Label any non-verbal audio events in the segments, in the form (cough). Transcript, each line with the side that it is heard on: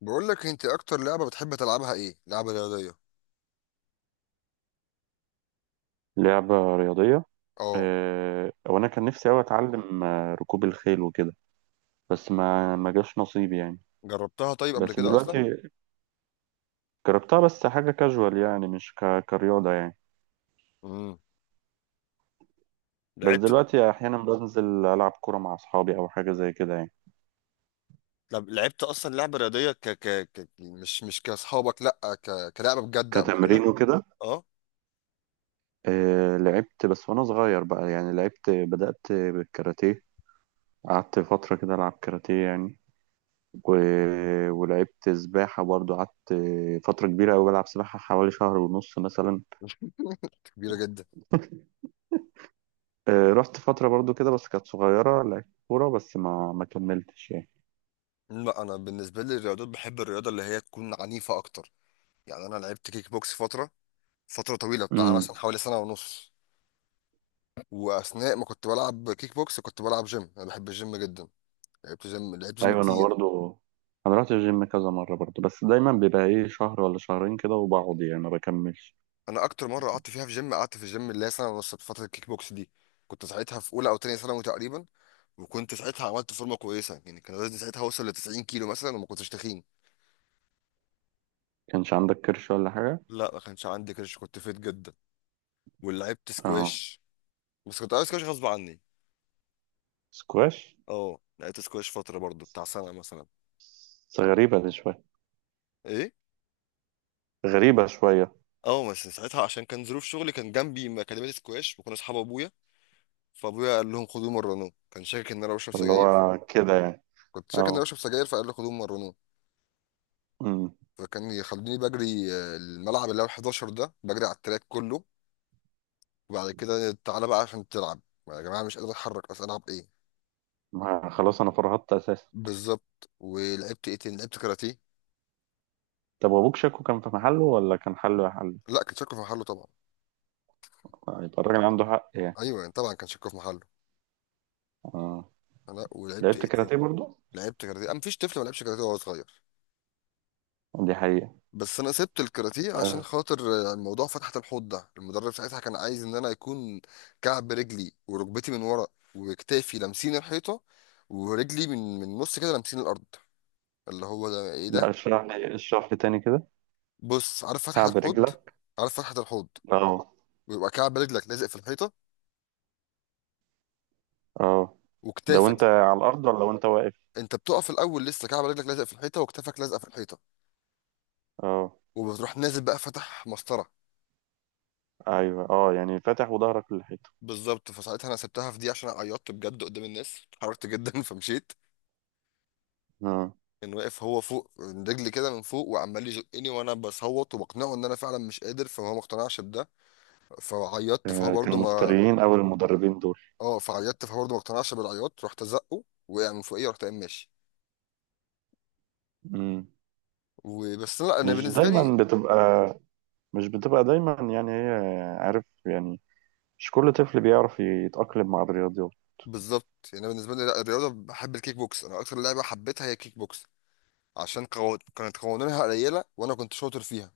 left: بقول لك انت اكتر لعبه بتحب تلعبها ايه؟ لعبه رياضيه.
right: لعبة رياضية.
left: اه.
right: آه، وأنا كان نفسي أوي أتعلم ركوب الخيل وكده. بس ما جاش نصيبي يعني.
left: جربتها طيب قبل
right: بس
left: كده اصلا؟
right: دلوقتي. جربتها بس حاجة كاجوال يعني مش كرياضة يعني.
left: امم
right: بس
left: لعبت.
right: دلوقتي أحيانا بنزل ألعب كورة مع أصحابي أو حاجة زي كده يعني.
left: لعبت اصلا لعبه رياضيه مش كاصحابك، لا كلعبه بجد قبل كده؟
right: كتمرين وكده.
left: اه.
right: آه، لعبت بس وأنا صغير بقى يعني بدأت بالكاراتيه. قعدت فترة كده ألعب كاراتيه يعني. و... ولعبت سباحة برضو قعدت فترة كبيرة أوي بلعب سباحة حوالي شهر ونص مثلا.
left: كبيره جدا.
right: آه، رحت فترة برضو كده بس كانت صغيرة لعبت كورة بس ما كملتش يعني.
left: لا انا بالنسبه لي الرياضات، بحب الرياضه اللي هي تكون عنيفه اكتر. يعني انا لعبت كيك بوكس فتره طويله بتاع
right: امم.
left: مثلا حوالي سنه ونص. واثناء ما كنت بلعب كيك بوكس كنت بلعب جيم، انا بحب الجيم جدا. لعبت جيم
right: ايوه انا
left: كتير.
right: برضو. انا رحت الجيم كذا مرة برضو بس دايما بيبقى ايه شهر ولا شهرين كده وبقعد يعني ما بكملش.
left: انا اكتر مره قعدت فيها في جيم، قعدت في الجيم اللي هي سنه ونص في فتره الكيك بوكس دي. كنت ساعتها في اولى او تانية ثانوي تقريبا. وكنت ساعتها عملت فورمه كويسه، يعني كان وزني ساعتها وصل ل 90 كيلو مثلا وما كنتش تخين.
right: كانش عندك كرش ولا حاجة؟
left: لا، ما كانش عندي كرش، كنت فيت جدا. ولعبت
right: اه.
left: سكواش. بس كنت عايز سكواش غصب عني.
right: سكواش.
left: اه، لعبت سكواش فتره برضو بتاع سنه مثلا.
right: بس غريبة دي شوية.
left: ايه؟
right: غريبة شوية.
left: اه، بس ساعتها عشان كان ظروف شغلي، كان جنبي اكاديميه سكواش وكنا اصحاب ابويا. فابويا قال لهم خدوه مرنوه، كان شاكك ان انا بشرب
right: اللي
left: سجاير.
right: هو كده يعني.
left: كنت شاكك ان انا
right: اه.
left: بشرب سجاير، فقال لي خدوه مرنوه.
right: امم.
left: فكان يخلوني بجري الملعب اللي هو 11 ده، بجري على التراك كله. وبعد كده تعالى بقى عشان تلعب. يا جماعه مش قادر اتحرك، اصل العب ايه؟
right: خلاص انا فرهدت اساسا.
left: بالظبط. ولعبت ايه تاني؟ لعبت كاراتيه.
right: طب وابوك شكو كان في محله ولا كان حله يا حل؟
left: لا، كان شكله في محله طبعا.
right: آه، يبقى الراجل عنده حق يعني.
left: ايوه يعني طبعا كان شكله في محله.
right: اه.
left: انا ولعبت
right: لعبت
left: ايه تاني؟
right: كاراتيه برضو.
left: لعبت كاراتيه. أنا مفيش طفل ما لعبش كاراتيه وهو صغير.
right: دي حقيقة.
left: بس انا سبت الكاراتيه عشان
right: آه.
left: خاطر الموضوع، فتحة الحوض ده. المدرب ساعتها كان عايز ان انا يكون كعب رجلي وركبتي من ورا وكتافي لامسين الحيطه، ورجلي من نص كده لامسين الارض. اللي هو ده ايه
right: لا،
left: ده؟
right: اشرح لي اشرح لي تاني كده.
left: بص، عارف فتحة
right: قاعد
left: الحوض.
right: رجلك.
left: عارف فتحة الحوض؟
right: اه.
left: بيبقى كعب رجلك لازق في الحيطة
right: اه. ده
left: وكتافك.
right: وانت على الارض ولا وانت واقف؟
left: انت بتقف الاول لسه كعب رجلك لازق في الحيطة وكتافك لازقة في الحيطة.
right: اه.
left: وبتروح نازل بقى فتح مسطرة.
right: ايوه، اه، يعني فاتح وظهرك للحيطه.
left: بالظبط. فساعتها انا سبتها في دي عشان عيطت بجد قدام الناس، اتحركت جدا (laughs) فمشيت.
right: اه.
left: كان واقف هو فوق من رجلي كده من فوق وعمال يزقني وانا بصوت وبقنعه ان انا فعلا مش قادر، فهو ما اقتنعش بده. فعيطت فهو
right: آه، كانوا
left: برضه ما.
right: مفتريين او المدربين دول؟
left: اه. فعيطت فهو برضه ما اقتنعش بالعياط، رحت ازقه وقع من فوقيه ورحت قايم ماشي.
right: مم.
left: وبس. لا انا
right: مش
left: بالنسبه
right: دايما
left: لي.
right: بتبقى. مش بتبقى دايما يعني هي عارف يعني. مش كل طفل بيعرف يتأقلم مع الرياضيات.
left: بالظبط. يعني انا بالنسبه لي، لا الرياضه، بحب الكيك بوكس. انا اكتر لعبه حبيتها هي الكيك بوكس. عشان كانت قوانينها قليله وانا كنت شاطر فيها.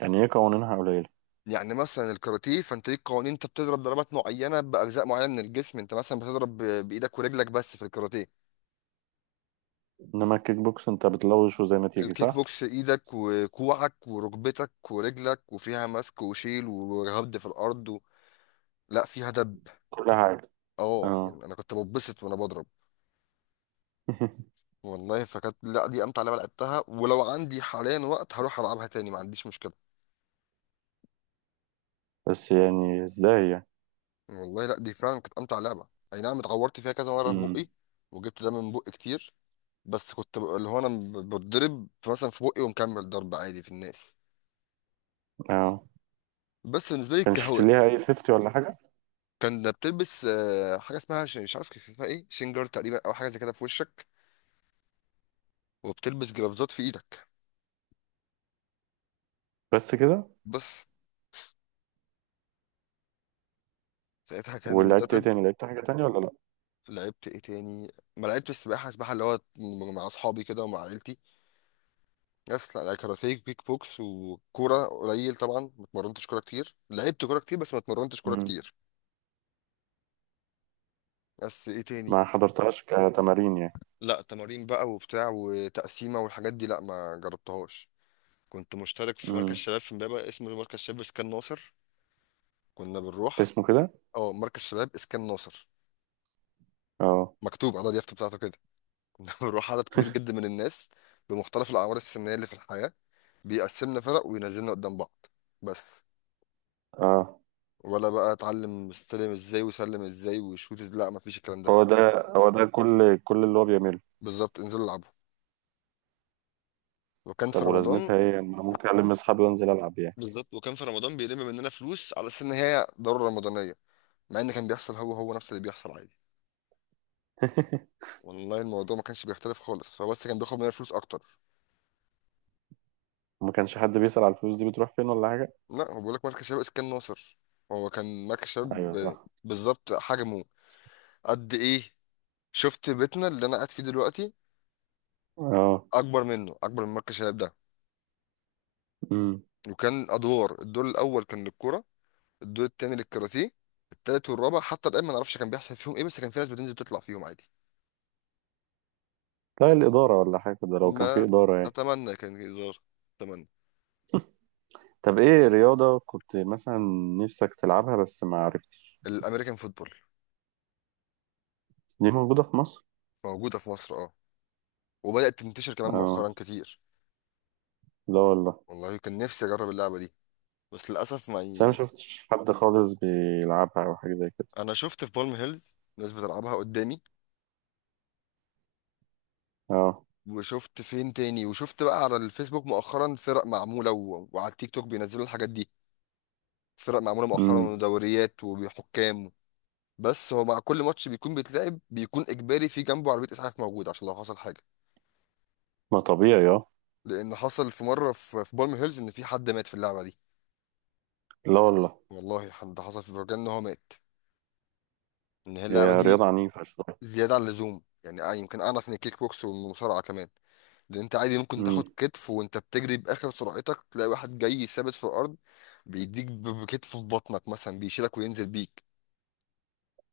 right: يعني هي قوانينها قليلة؟
left: يعني مثلا الكاراتيه فانت ليك قوانين، انت بتضرب ضربات معينه باجزاء معينه من الجسم. انت مثلا بتضرب بايدك ورجلك بس في الكاراتيه.
right: انما الكيك بوكس انت بتلوش وزي ما تيجي،
left: الكيك
right: صح؟
left: بوكس ايدك وكوعك وركبتك ورجلك، وفيها مسك وشيل وهبد في الارض و... لا فيها دب.
right: كل حاجة.
left: اه
right: اه.
left: يعني انا كنت ببسط وانا بضرب.
right: (laughs)
left: والله، فكانت، لا دي امتع لعبه لعبتها. ولو عندي حاليا وقت هروح العبها تاني، ما عنديش مشكله.
right: بس يعني ازاي يعني؟
left: والله لا، دي فعلا كانت امتع لعبه. اي نعم، اتعورت فيها كذا مره في
right: مم.
left: بقي. وجبت دم من بقي كتير. بس كنت اللي هو انا بتضرب مثلا في بقي ومكمل ضرب عادي في الناس.
right: اه.
left: بس بالنسبه لي
right: كانش
left: كهواء.
right: ليها اي سيفتي ولا حاجه؟
left: كان ده بتلبس حاجه اسمها مش عارف كان اسمها ايه، شنجر تقريبا او حاجه زي كده في وشك. وبتلبس جرافزات في ايدك.
right: بس كده؟
left: بس. ساعتها كان
right: ولعبت ايه
left: مدرب.
right: تاني؟ لعبت حاجه تانية ولا لا؟
left: لعبت ايه تاني؟ ما لعبت السباحه. السباحه اللي هو مع اصحابي كده ومع عيلتي. يس لا لا، كاراتيه كيك بوكس وكوره قليل. طبعا ما اتمرنتش كوره كتير، لعبت كوره كتير بس ما اتمرنتش كوره
right: مم.
left: كتير. بس ايه تاني؟
right: ما حضرتهاش كتمارين يعني.
left: لا تمارين بقى وبتاع وتقسيمه والحاجات دي لا ما جربتهاش. كنت مشترك في مركز
right: مم.
left: شباب في امبابه اسمه مركز شباب اسكان ناصر. كنا بنروح.
right: اسمه كده؟
left: اه، مركز شباب اسكان ناصر.
right: اه.
left: مكتوب على اليافطه بتاعته كده (laughs) كنا بنروح عدد كبير جدا من الناس، بمختلف الاعمار السنيه اللي في الحياه. بيقسمنا فرق وينزلنا قدام بعض. بس.
right: اه.
left: ولا بقى اتعلم استلم ازاي وسلم ازاي وشوت لا مفيش الكلام ده.
right: هو ده. هو ده كل اللي هو بيعمله.
left: بالظبط، انزلوا العبوا. وكان
right: طب
left: في رمضان.
right: ولازمتها ايه يعني؟ انا ممكن اكلم اصحابي وانزل العب يعني.
left: بالظبط، وكان في رمضان بيلم مننا فلوس على اساس ان هي ضرورة رمضانية. مع ان كان بيحصل هو هو نفس اللي بيحصل عادي.
right: (laughs)
left: والله الموضوع ما كانش بيختلف خالص، هو بس كان بياخد مننا فلوس اكتر.
right: ما كانش حد بيسأل على الفلوس دي بتروح فين ولا حاجه؟
left: لا، هو بيقول لك مركز شباب اسكان ناصر. هو كان مركز شباب
right: ايوه، صح.
left: بالظبط. حجمه قد ايه؟ شفت بيتنا اللي انا قاعد فيه دلوقتي؟
right: اه.
left: اكبر منه، اكبر من مركز شباب ده.
right: امم.
left: وكان ادوار، الدور الاول كان للكوره، الدور التاني للكاراتيه، التالت والرابع حتى الآن ما نعرفش كان بيحصل فيهم إيه، بس كان في ناس بتنزل تطلع فيهم عادي.
right: لا الاداره ولا حاجه، ده لو كان في
left: ما
right: اداره يعني.
left: أتمنى كان هزار. أتمنى.
right: طب ايه رياضه كنت مثلا نفسك تلعبها بس ما عرفتش؟
left: الأمريكان فوتبول.
right: دي موجوده في مصر؟
left: موجودة في مصر، أه. وبدأت تنتشر كمان
right: اه.
left: مؤخرا كتير.
right: لا والله.
left: والله كان نفسي أجرب اللعبة دي بس للأسف ما
right: بس انا ما
left: يعني.
right: شفتش حد خالص بيلعبها او حاجه زي كده.
left: أنا شفت في بالم هيلز ناس بتلعبها قدامي.
right: اه.
left: وشفت فين تاني، وشفت بقى على الفيسبوك مؤخرا فرق معمولة و... وعلى التيك توك بينزلوا الحاجات دي. فرق معمولة مؤخرا
right: امم.
left: ودوريات وحكام. بس هو مع كل ماتش بيكون بيتلعب، بيكون اجباري في جنبه عربيه اسعاف موجوده عشان لو حصل حاجه.
right: ما طبيعي، اه.
left: لان حصل في مره في بالم هيلز ان في حد مات في اللعبه دي.
right: لا والله.
left: والله حد حصل في برجان ان هو مات. ان هي اللعبه
right: هي
left: دي
right: رياضه عنيفه شويه.
left: زياده عن اللزوم، يعني آه يمكن اعنف من الكيك بوكس والمصارعه كمان. لان انت عادي ممكن تاخد
right: امم.
left: كتف وانت بتجري باخر سرعتك، تلاقي واحد جاي ثابت في الارض بيديك بكتفه في بطنك مثلا، بيشيلك وينزل بيك.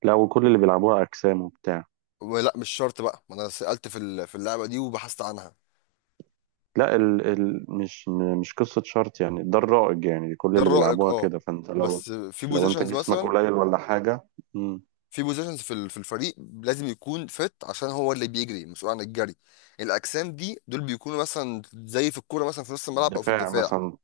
right: لا، وكل اللي بيلعبوها اجسام وبتاع؟
left: ولا مش شرط بقى، ما انا سالت في في اللعبه دي وبحثت عنها.
right: لا، مش قصه شرط يعني، ده الرائج يعني كل
left: ده
right: اللي
left: الرائج،
right: بيلعبوها
left: اه.
right: كده، فانت لو.
left: بس في
right: لو انت
left: بوزيشنز
right: جسمك
left: مثلا،
right: قليل ولا حاجه؟ امم.
left: في بوزيشنز في في الفريق لازم يكون فت عشان هو اللي بيجري مسؤول عن الجري. الاجسام دي دول بيكونوا مثلا زي في الكوره مثلا في نص الملعب او في
right: دفاع
left: الدفاع.
right: مثلا.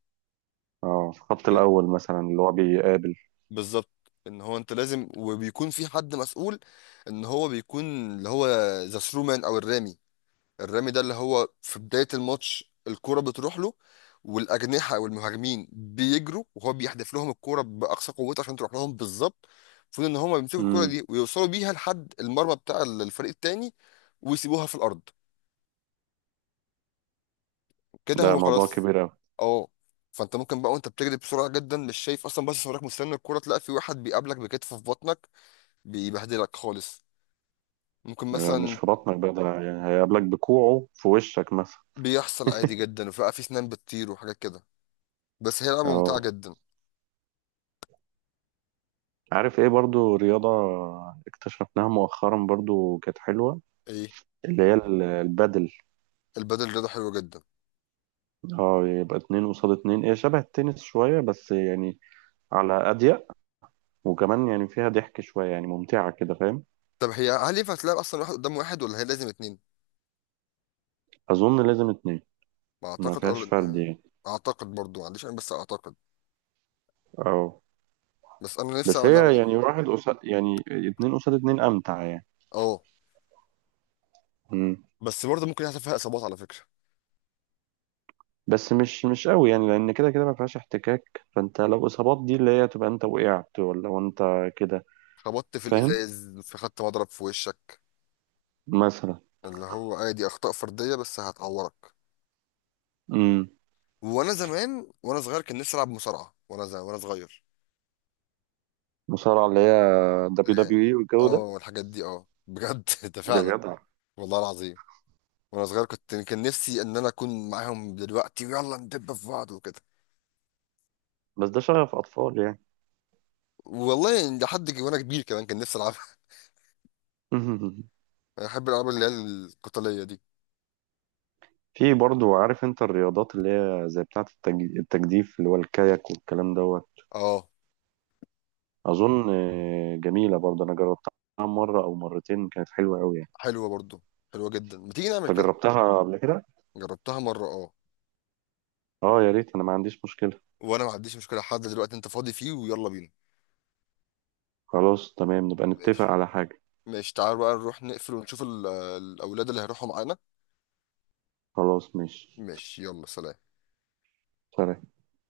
right: اه، في الخط الاول مثلا اللي هو بيقابل.
left: بالظبط. ان هو انت لازم، وبيكون في حد مسؤول ان هو بيكون، اللي هو، ذا ثرو مان او الرامي. الرامي ده اللي هو في بداية الماتش الكرة بتروح له. والأجنحة أو المهاجمين بيجروا وهو بيحدف لهم الكرة بأقصى قوته عشان تروح لهم بالظبط. المفروض إن هما بيمسكوا الكرة
right: امم.
left: دي ويوصلوا بيها لحد المرمى بتاع الفريق التاني، ويسيبوها في الأرض، كده
right: ده
left: هو
right: موضوع
left: خلاص.
right: كبير قوي.
left: أه. فأنت ممكن بقى وأنت بتجري بسرعة جدا مش شايف أصلا، بس صورك مستني الكرة، تلاقي في واحد بيقابلك بكتفه في بطنك، بيبهدلك خالص. ممكن
right: مش
left: مثلا.
right: في بطنك بقى ده، يعني هيقابلك بكوعه في وشك مثلا.
left: بيحصل عادي
right: (laughs)
left: جدا، وفي بقى في سنان بتطير وحاجات كده. بس هي لعبة ممتعة
right: اه،
left: جدا.
right: عارف ايه برضو رياضة اكتشفناها مؤخرا برضو كانت حلوة.
left: إيه؟
right: اللي هي البادل.
left: البدل رياضة حلوة جدا.
right: اه، يبقى اتنين قصاد اتنين، هي شبه التنس شوية بس يعني، على أضيق، وكمان يعني فيها ضحك شوية، يعني ممتعة كده، فاهم؟
left: طب هي هل ينفع تلعب أصلا واحد قدام واحد ولا هي لازم اتنين؟
right: أظن لازم اتنين.
left: ما
right: ما
left: أعتقد،
right: فيهاش
left: أه
right: فرد
left: لأن-.
right: يعني.
left: أعتقد برضو، ما عنديش أنا، بس أعتقد.
right: اه.
left: بس أنا نفسي
right: بس
left: أعمل اللعبة
right: هي
left: دي.
right: يعني واحد قصاد، يعني اتنين قصاد اتنين أمتع يعني.
left: أه.
right: مم.
left: بس برضه ممكن يحصل فيها إصابات على فكرة.
right: بس مش قوي يعني، لأن كده كده ما فيهاش احتكاك، فأنت لو إصابات دي اللي هي تبقى، أنت وقعت، ولا وأنت كده.
left: خبطت في
right: فاهم.
left: الإزاز، في خدت مضرب في وشك.
right: مثلا.
left: اللي هو عادي أخطاء فردية بس هتعورك.
right: مم.
left: وأنا زمان وأنا صغير كان نفسي ألعب مصارعة. وأنا زمان وأنا صغير
right: مصارعة، اللي هي دبليو
left: اللي هي،
right: دبليو اي والجو ده؟
left: أه الحاجات دي، أه بجد (laughs) ده
right: يا
left: فعلا.
right: جدع.
left: والله العظيم. وأنا صغير كنت كان نفسي إن أنا أكون معاهم دلوقتي ويلا ندب في بعض وكده.
right: بس ده شغف أطفال يعني.
left: والله لحد وانا كبير كمان كان نفسي العبها.
right: (laughs)
left: (laughs) انا بحب الالعاب اللي هي القتاليه دي.
right: في برضو عارف انت الرياضات اللي هي زي بتاعة التجديف، اللي هو الكاياك والكلام دوت؟
left: اه.
right: أظن. آه، جميلة برضو أنا جربتها مرة أو مرتين، كانت حلوة أوي يعني.
left: حلوه برضو، حلوه جدا. ما تيجي نعمل
right: أنت
left: كده.
right: جربتها قبل كده؟
left: جربتها مره، اه.
right: أه، يا ريت، أنا ما عنديش مشكلة.
left: وانا ما عنديش مشكله، حد دلوقتي انت فاضي فيه ويلا بينا.
right: خلاص تمام، نبقى نتفق
left: ماشي.
right: على حاجة.
left: ماشي، تعال بقى نروح نقفل ونشوف الاولاد اللي هيروحوا معانا.
right: خلاص ماشي.
left: ماشي، يلا سلام.
right: سلام.